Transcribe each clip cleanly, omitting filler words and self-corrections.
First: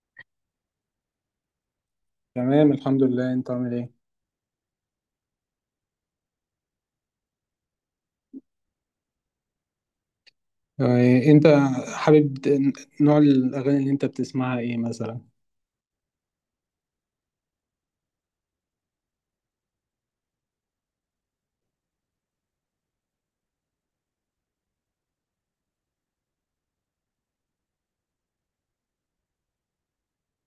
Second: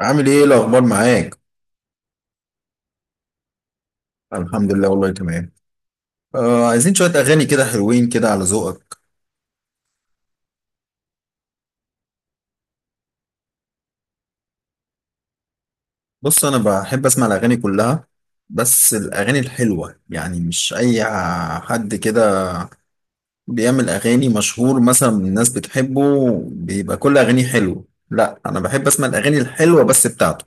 عامل ايه الاخبار معاك؟ تمام، الحمد لله. انت عامل ايه؟ الحمد لله، والله تمام. آه، عايزين شويه اغاني كده، حلوين كده على ذوقك. يعني انت حابب نوع الاغاني اللي انت بتسمعها ايه مثلا؟ بص، انا بحب اسمع الاغاني كلها، بس الاغاني الحلوه، يعني مش اي حد كده بيعمل اغاني مشهور مثلا الناس بتحبه بيبقى كل اغانيه حلوه. لا، انا بحب اسمع الاغاني الحلوه بس بتاعته.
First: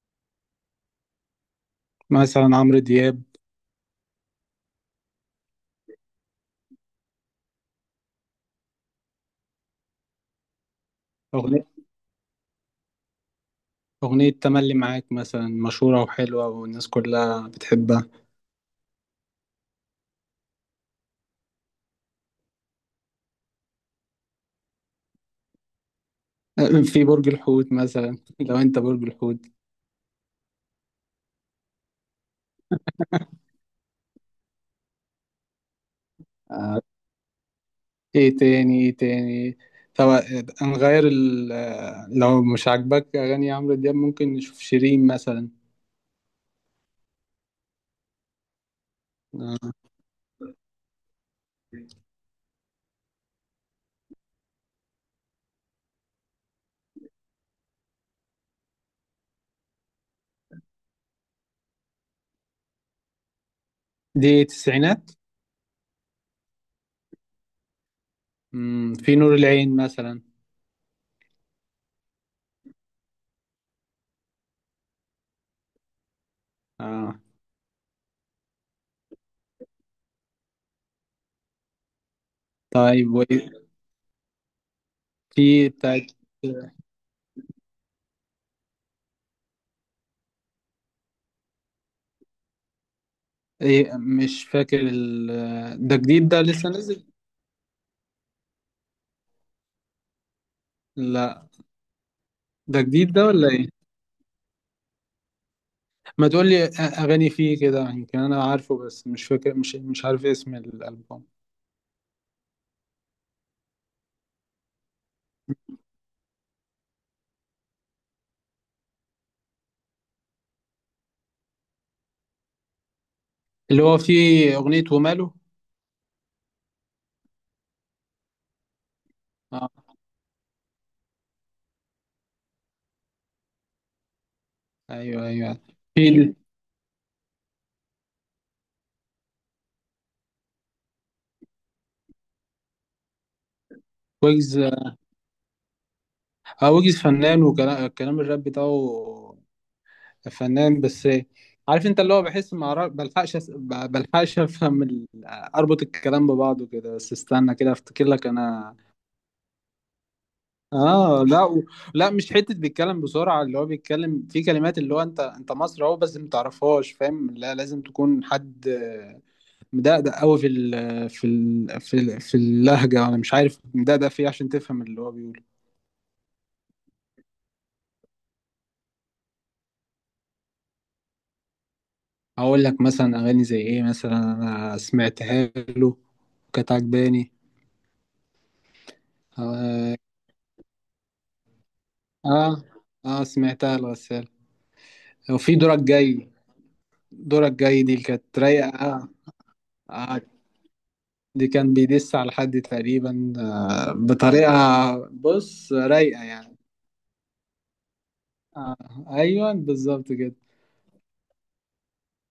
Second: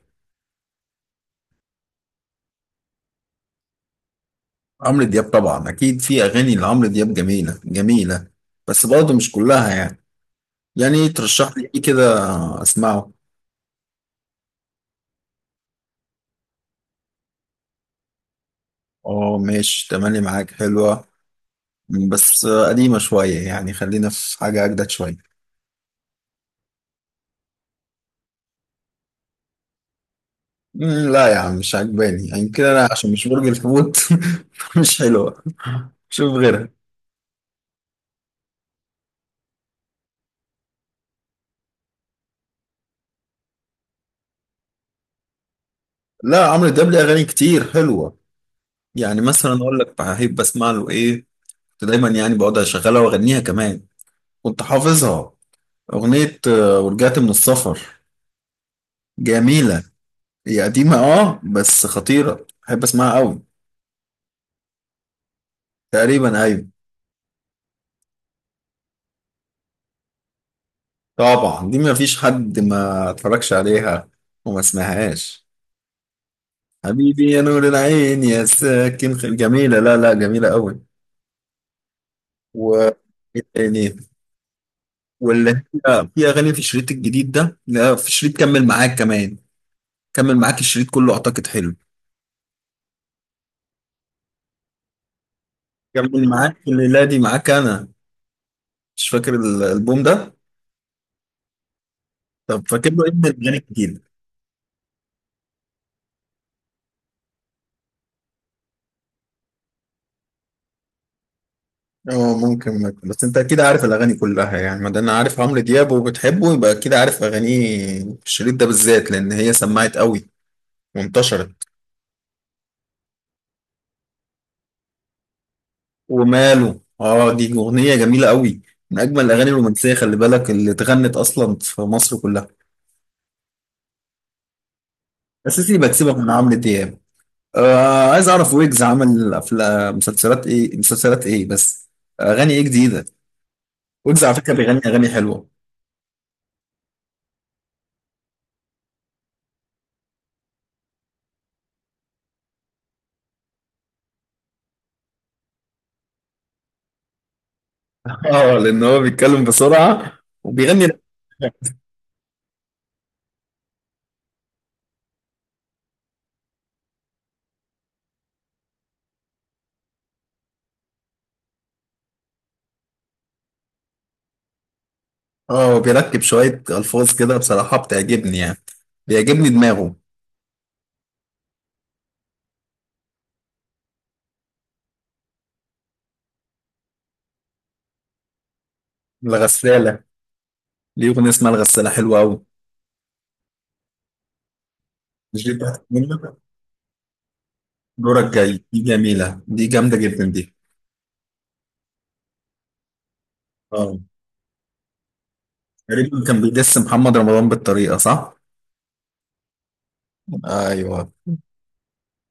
مثلا عمرو دياب. عمرو دياب طبعا اكيد في اغاني لعمرو دياب جميله جميله، بس برضه مش كلها يعني ترشح اغنية لي ايه كده اسمعه. اغنية تملي معاك مثلا، مشهورة وحلوة والناس كلها بتحبها. اه، ماشي، تملي معاك حلوه، بس قديمة شوية، يعني خلينا في حاجة أجدد شوية. آه، في برج الحوت مثلا لو انت برج الحوت. لا يا عم، مش عجباني يعني كده أنا، عشان مش برج الحوت. مش حلوة، شوف غيرها. آه، ايه تاني؟ ايه تاني؟ طب نغير لو مش عاجبك اغاني عمرو دياب ممكن نشوف شيرين مثلا. لا، عمرو دياب ليه أغاني كتير حلوة. يعني مثلا آه، أقول لك بحب أسمع له إيه. كنت دايما يعني بقعد أشغلها وأغنيها كمان، كنت حافظها. أغنية ورجعت من السفر، جميلة. هي قديمة أه، بس خطيرة، بحب أسمعها أوي. دي تسعينات. تقريبا أيوة. في نور العين مثلا. طبعا دي ما فيش حد ما اتفرجش عليها وما سمعهاش. آه. حبيبي يا نور العين، يا ساكن جميلة، لا لا جميلة قوي. و طيب، إيه تاني؟ واللي في هي بتاعت في أغاني في الشريط الجديد ده، لا في شريط كمل معاك كمان. كمل معاك، الشريط كله أعتقد حلو. ايه؟ مش فاكر ده كمل جديد، ده معاك، لسه الليلة نازل. دي معاك أنا. مش فاكر الألبوم ده. لا، طب ده فاكر له جديد إيه ده من ولا الأغاني ايه؟ كتير؟ ما تقول لي اغاني فيه كده يمكن انا عارفه، بس مش فاكر، مش عارف اسم الالبوم اه، ممكن. بس انت اكيد عارف الاغاني كلها يعني، ما دام عارف عمرو دياب وبتحبه يبقى اكيد عارف اغانيه. في الشريط ده بالذات، لان هي سمعت قوي وانتشرت. اللي هو فيه اغنية وماله. وماله، اه دي اغنيه جميله قوي، من اجمل الاغاني اه، الرومانسيه، خلي بالك، اللي اتغنت اصلا في مصر كلها. ايوه ايوه. اساسي في بكسبك من عمرو دياب. آه، عايز اعرف ويجز عمل افلام، مسلسلات ايه؟ بس اغاني ايه جديده؟ ويجز على فكره ويجز. بيغني اغاني حلوه. اه، ويجز فنان وكلام الكلام الراب بتاعه فنان، بس عارف انت اللي هو؟ بحس ما أعرف- بلحقش أس- ب- بلحقش افهم اربط الكلام ببعضه كده، بس استنى كده افتكر لك اه، انا. لان هو بيتكلم بسرعه وبيغني. اه، لا، مش حته بيتكلم بسرعه، اللي هو بيتكلم في كلمات اللي هو، انت مصري اهو بس ما تعرفهاش، فاهم؟ لا، لازم تكون حد مدقدق قوي في اللهجه، انا مش عارف مدقدق في إيه، عشان تفهم اللي هو بيقوله. اه، وبيركب شويه الفاظ كده بصراحه بتعجبني يعني، بيعجبني دماغه. هقول لك مثلا اغاني زي ايه مثلا انا سمعتها له، كانت عجباني. اه. الغساله، ليه اغنيه اسمها الغساله حلوه قوي. اه. آه، سمعتها الغسالة. مش دي وفي دورك بتاعت جاي. منة؟ دورك جاي دي دورك كانت جاي رايقه، دي اه. جميلة، دي جامدة آه، جدا دي. دي كان بيدس على حد تقريبا اه، بطريقة. بص، تقريبا رايقة كان يعني. بيدس محمد رمضان بالطريقة، صح؟ آه، أيوة بالظبط كده. ايوه.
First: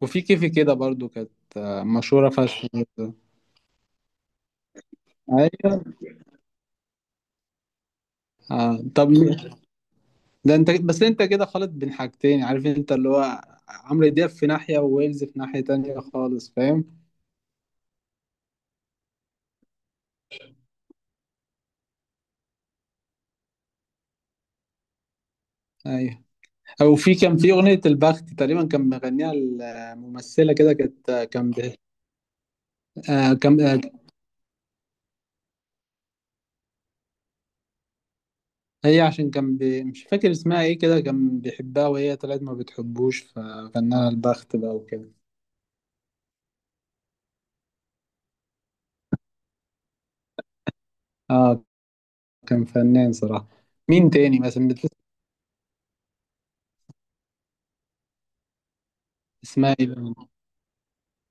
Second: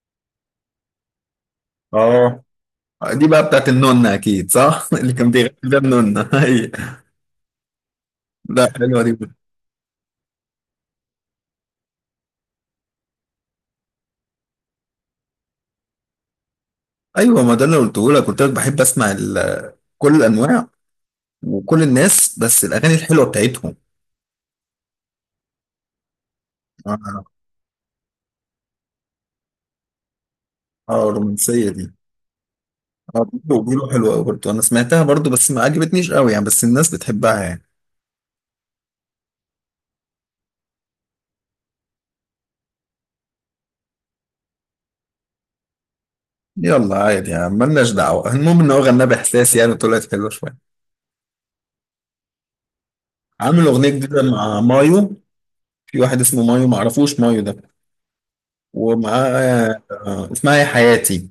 وفي كيفي كده برضو كانت مشهورة اه، فشخ برضو. دي بقى بتاعت النونة، اكيد صح؟ اللي كان بيغني ده أيوة. النونة. أيوة. لا آه. حلوة طب، دي. ده أنت، بس أنت كده خالط بين حاجتين. عارف أنت اللي هو عمرو دياب في ناحية وويلز في ناحية تانية خالص، فاهم؟ ايوه، ما ده اللي قلته لك، قلت لك بحب اسمع كل الانواع وكل الناس، بس الاغاني الحلوة بتاعتهم. أيوة. أو في، اه، كان في أغنية البخت تقريبا كان مغنيها الممثلة كده، كانت آه، كان الرومانسية ب- دي. اه، آه، كان بيقولوا آه، بيقولوا حلوة قوي برضه، انا سمعتها برضه بس ما عجبتنيش قوي يعني، بس الناس بتحبها يعني. هي عشان كان مش فاكر اسمها ايه كده، كان بيحبها وهي طلعت ما بتحبوش، ففنها البخت بقى وكده. يلا عادي يعني، ملناش دعوة، المهم ان هو غناه باحساس، يعني طلعت حلوة شوية. اه، كان فنان صراحة. عامل اغنيه مين جديده تاني مع مثلا مايو. في واحد اسمه مايو، معرفوش مايو ده. اسمها ومعاه ايه بقى؟ اسمها يا حياتي.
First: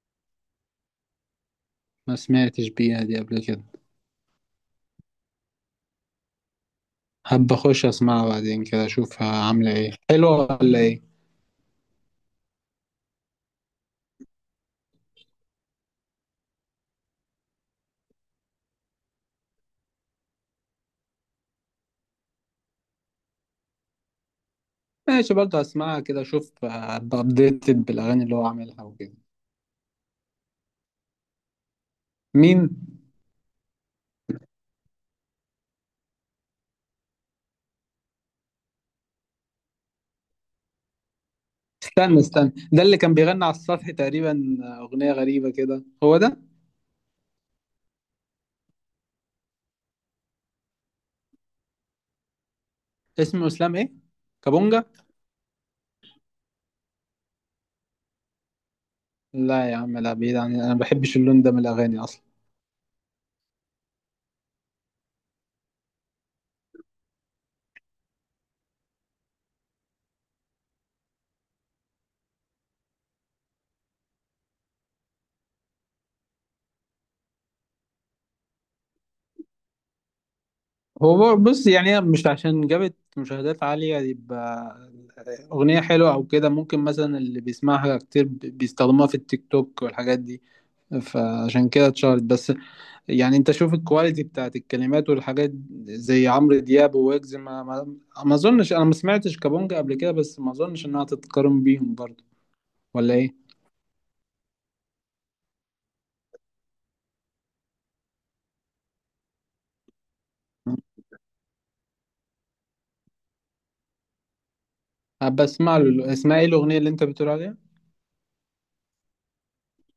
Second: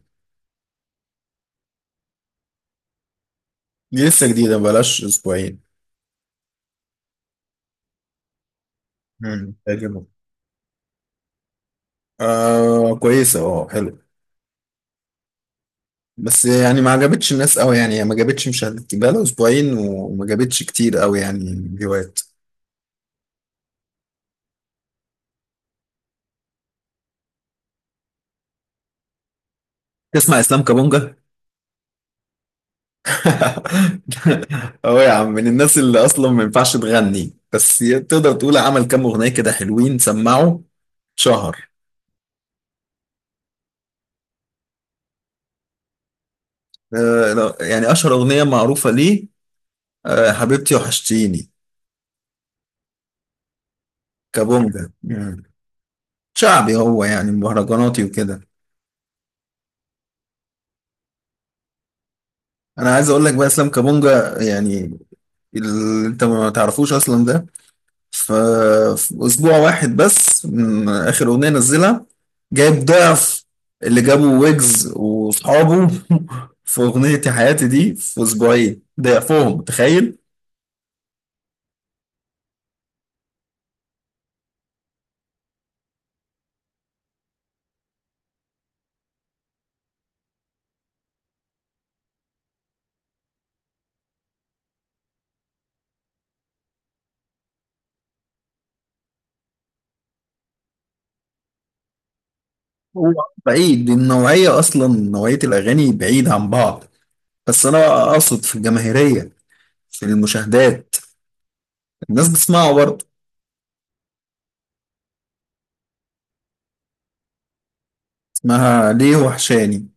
ما سمعتش بيها دي قبل كده. دي لسه جديده، بلاش اسبوعين. حابة اخش اسمعها بعدين كده، اشوفها عاملة ايه، تعجبك. حلوة ولا ايه. آه كويسه، اه حلو، بس يعني ما عجبتش الناس قوي يعني، هي ما جابتش مشاهدات، بقى لها اسبوعين وما جابتش كتير قوي يعني فيوهات. ماشي، برضه اسمعها كده، اشوف ابقى ابديتد بالاغاني اللي هو عاملها وكده. تسمع اسلام كابونجا؟ مين؟ اه يا عم، من الناس اللي اصلا ما ينفعش تغني. بس تقدر تقول عمل كام اغنيه كده حلوين، سمعوا شهر. استنى استنى، ده اللي كان بيغني على السطح تقريبا، اغنية غريبة كده، هو ده؟ لا، يعني أشهر أغنية معروفة ليه، حبيبتي وحشتيني. اسمه اسلام ايه؟ كابونجا. كابونجا. مم. شعبي هو يعني، مهرجاناتي وكده. لا يا عم، لا، بعيد عن، انا ما بحبش اللون ده من الاغاني اصلا. أنا عايز أقول لك بقى إسلام كابونجا، يعني اللي أنت ما تعرفوش أصلا ده، ف- في أسبوع واحد بس من آخر أغنية نزلها جايب ضعف اللي جابه ويجز وأصحابه في أغنية يا حياتي دي في أسبوعين، ضعفهم، تخيل. بص، يعني هي مش عشان جابت مشاهدات عالية يبقى أغنية حلوة أو كده، ممكن مثلا اللي بيسمعها كتير بيستخدموها في التيك توك والحاجات دي، فعشان كده اتشهرت بس. يعني أنت شوف الكواليتي بتاعت الكلمات والحاجات زي عمرو دياب وويجز، ما أظنش، أنا ما سمعتش كابونجا قبل كده، بس ما أظنش إنها تتقارن بيهم برضه، هو ولا إيه؟ بعيد النوعية أصلا، نوعية الأغاني بعيد عن بعض، بس انا بقى اقصد في الجماهيريه، في المشاهدات، الناس بتسمعه برضه. أبقى أسمع له. اسمها إيه الأغنية اللي أنت بتقول عليها؟ اسمها ليه وحشاني،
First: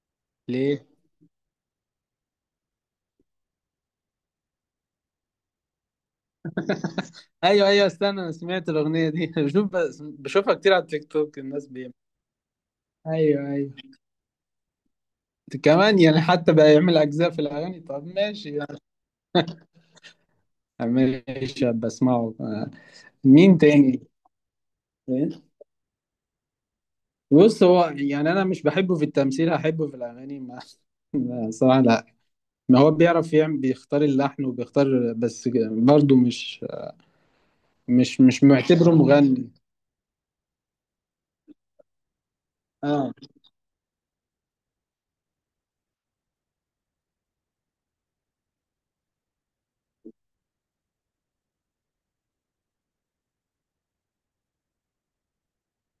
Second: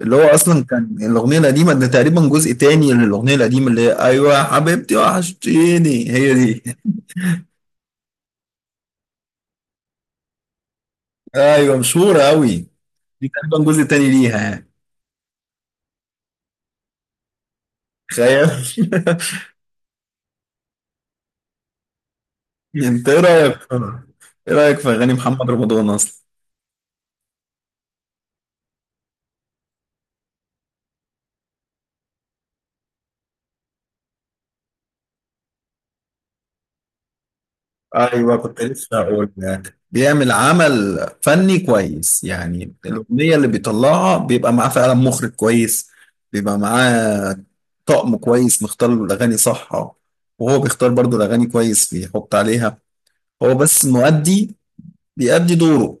اللي هو اصلا ليه؟ كان الاغنيه القديمه ده تقريبا جزء تاني للاغنيه القديمه، اللي هي ايوه يا حبيبتي وحشتيني، هي دي. ايوه ايوه، استنى، انا سمعت الاغنيه دي بشوفها كتير على التيك توك الناس ايوه، بي. مشهوره قوي، دي ايوه تقريبا ايوه. جزء تاني ليها يعني، كمان يعني حتى بقى يعمل اجزاء في الاغاني، طب تخيل. ماشي يعني. ماشي بسمعه انت ايه مين رايك؟ تاني؟ ايه رايك في اغاني محمد رمضان اصلا؟ بص، هو يعني انا مش بحبه في التمثيل، هحبه في الاغاني؟ ما صراحه لا. ما هو بيعرف يعمل، بيختار اللحن وبيختار، بس برضه مش مش ايوه، مش كنت لسه معتبره اقول مغني. لك بيعمل عمل فني كويس، يعني اه، الاغنيه اللي بيطلعها بيبقى معاه فعلا مخرج كويس، بيبقى معاه طقم كويس مختار له الاغاني، صح؟ وهو بيختار برضو الاغاني كويس بيحط عليها، هو بس مؤدي، بيأدي دوره.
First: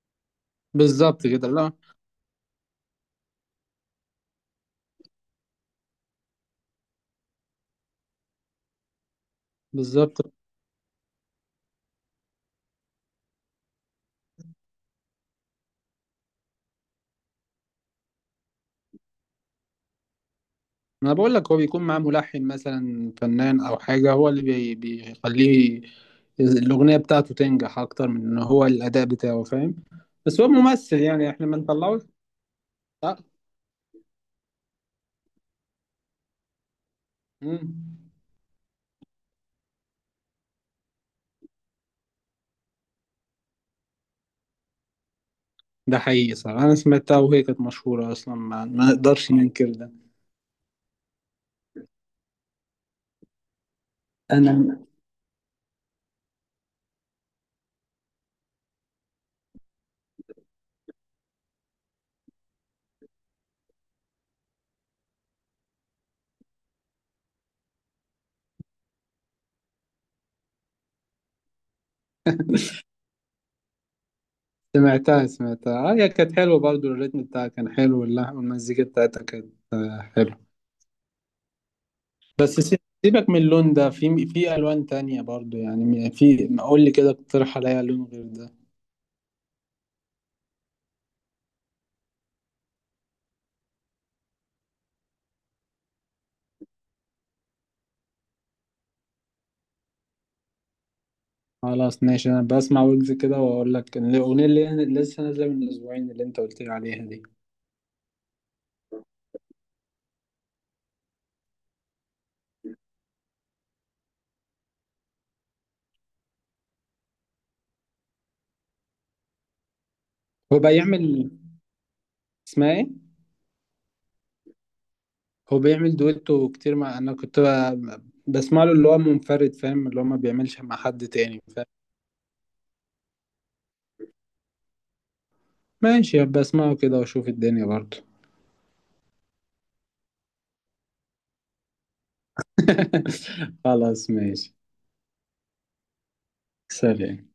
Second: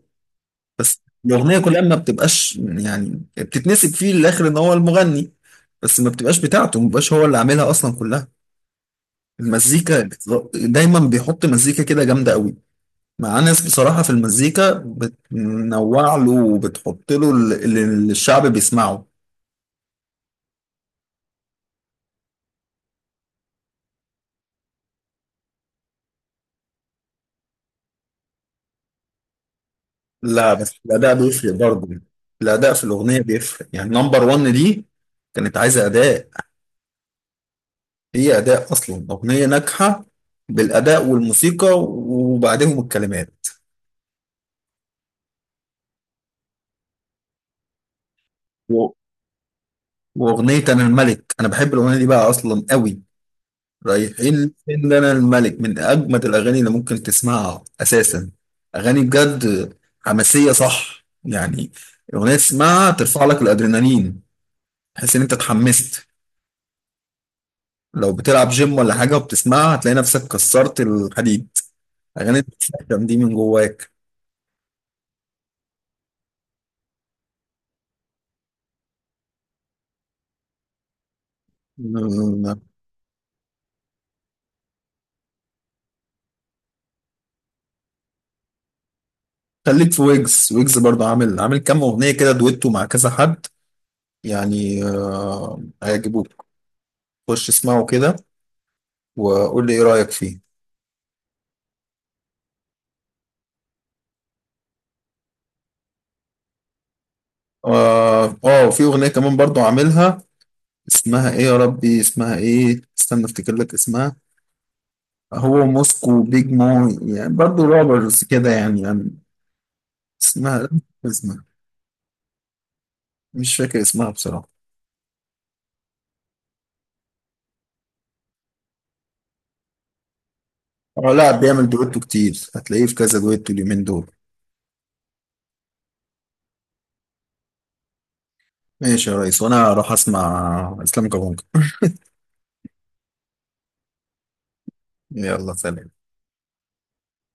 بس بالظبط كده. الاغنيه لا، كلها ما بتبقاش يعني بتتنسب فيه للاخر ان هو المغني، بس ما بتبقاش بتاعته، ما بيبقاش هو اللي عاملها اصلا كلها، المزيكا. بالظبط. دايما بيحط مزيكا كده جامده قوي، مع ناس بصراحة في المزيكا بتنوع له وبتحط له اللي الشعب بيسمعه. انا بقول لك هو بيكون معاه ملحن مثلا فنان او حاجه، هو اللي بيخليه الاغنيه بتاعته تنجح اكتر من ان هو الاداء بتاعه، فاهم؟ بس هو لا بس ممثل الأداء يعني، احنا بيفرق ما برضه، نطلعوش. الأداء في لا. الأغنية بيفرق، يعني نمبر ون دي كانت عايزة أداء، مم. هي أداء أصلا. أغنية ناجحة بالأداء والموسيقى وبعدهم الكلمات. ده حقيقي صح، انا سمعتها وهي كانت مشهوره اصلا، ما و- نقدرش ننكر ده. وأغنية أنا الملك، أنا بحب الأغنية دي بقى أصلا قوي. رايحين انا فين؟ ده انا الملك من اجمد الاغاني اللي ممكن تسمعها اساسا، اغاني بجد حماسيه، صح يعني، اغنيه تسمعها ترفع لك الادرينالين، تحس ان انت اتحمست، لو بتلعب جيم ولا حاجه وبتسمعها هتلاقي نفسك كسرت الحديد، اغاني بتتكلم دي من جواك. سمعتها آه، هي كانت حلوه برضو، الريتم بتاعها كان حلو، واللحن والمزيكا بتاعتها كانت حلوه. أمم، بس سيبك من اللون ده، في الوان تانية برضو يعني، في قول لي كده، اقترح عليا لون غير ده. خليك في ويجز، ويجز برضه عامل كام اغنيه كده دويتو مع كذا حد، يعني هيعجبوك. خش اسمعه كده وقول لي ايه رايك فيه. خلاص ماشي، انا بسمع ويجز كده واقول لك إن الاغنيه اللي لسه نازله من اسبوعين اللي انت قلت لي عليها دي. اه، في اغنيه كمان برضو عاملها، اسمها ايه يا ربي؟ اسمها ايه؟ استنى افتكر لك اسمها. هو موسكو بيج مو يعني، برضو روبرز كده، يعني هو اسمها، بيعمل اسمها، اسمها ايه؟ مش فاكر اسمها بصراحه. هو بيعمل دويتو كتير مع، انا كنت بسمع له اللي هو منفرد، فاهم؟ اللي هو ما بيعملش مع حد اه لا، تاني بيعمل دويتو كتير، هتلاقيه في كذا دويتو اليومين دول. ماشي بسمعه كده واشوف الدنيا برضه. ماشي يا ريس، وانا هروح اسمع اسلام كابونجا. خلاص ماشي. يلا سلام. سلام.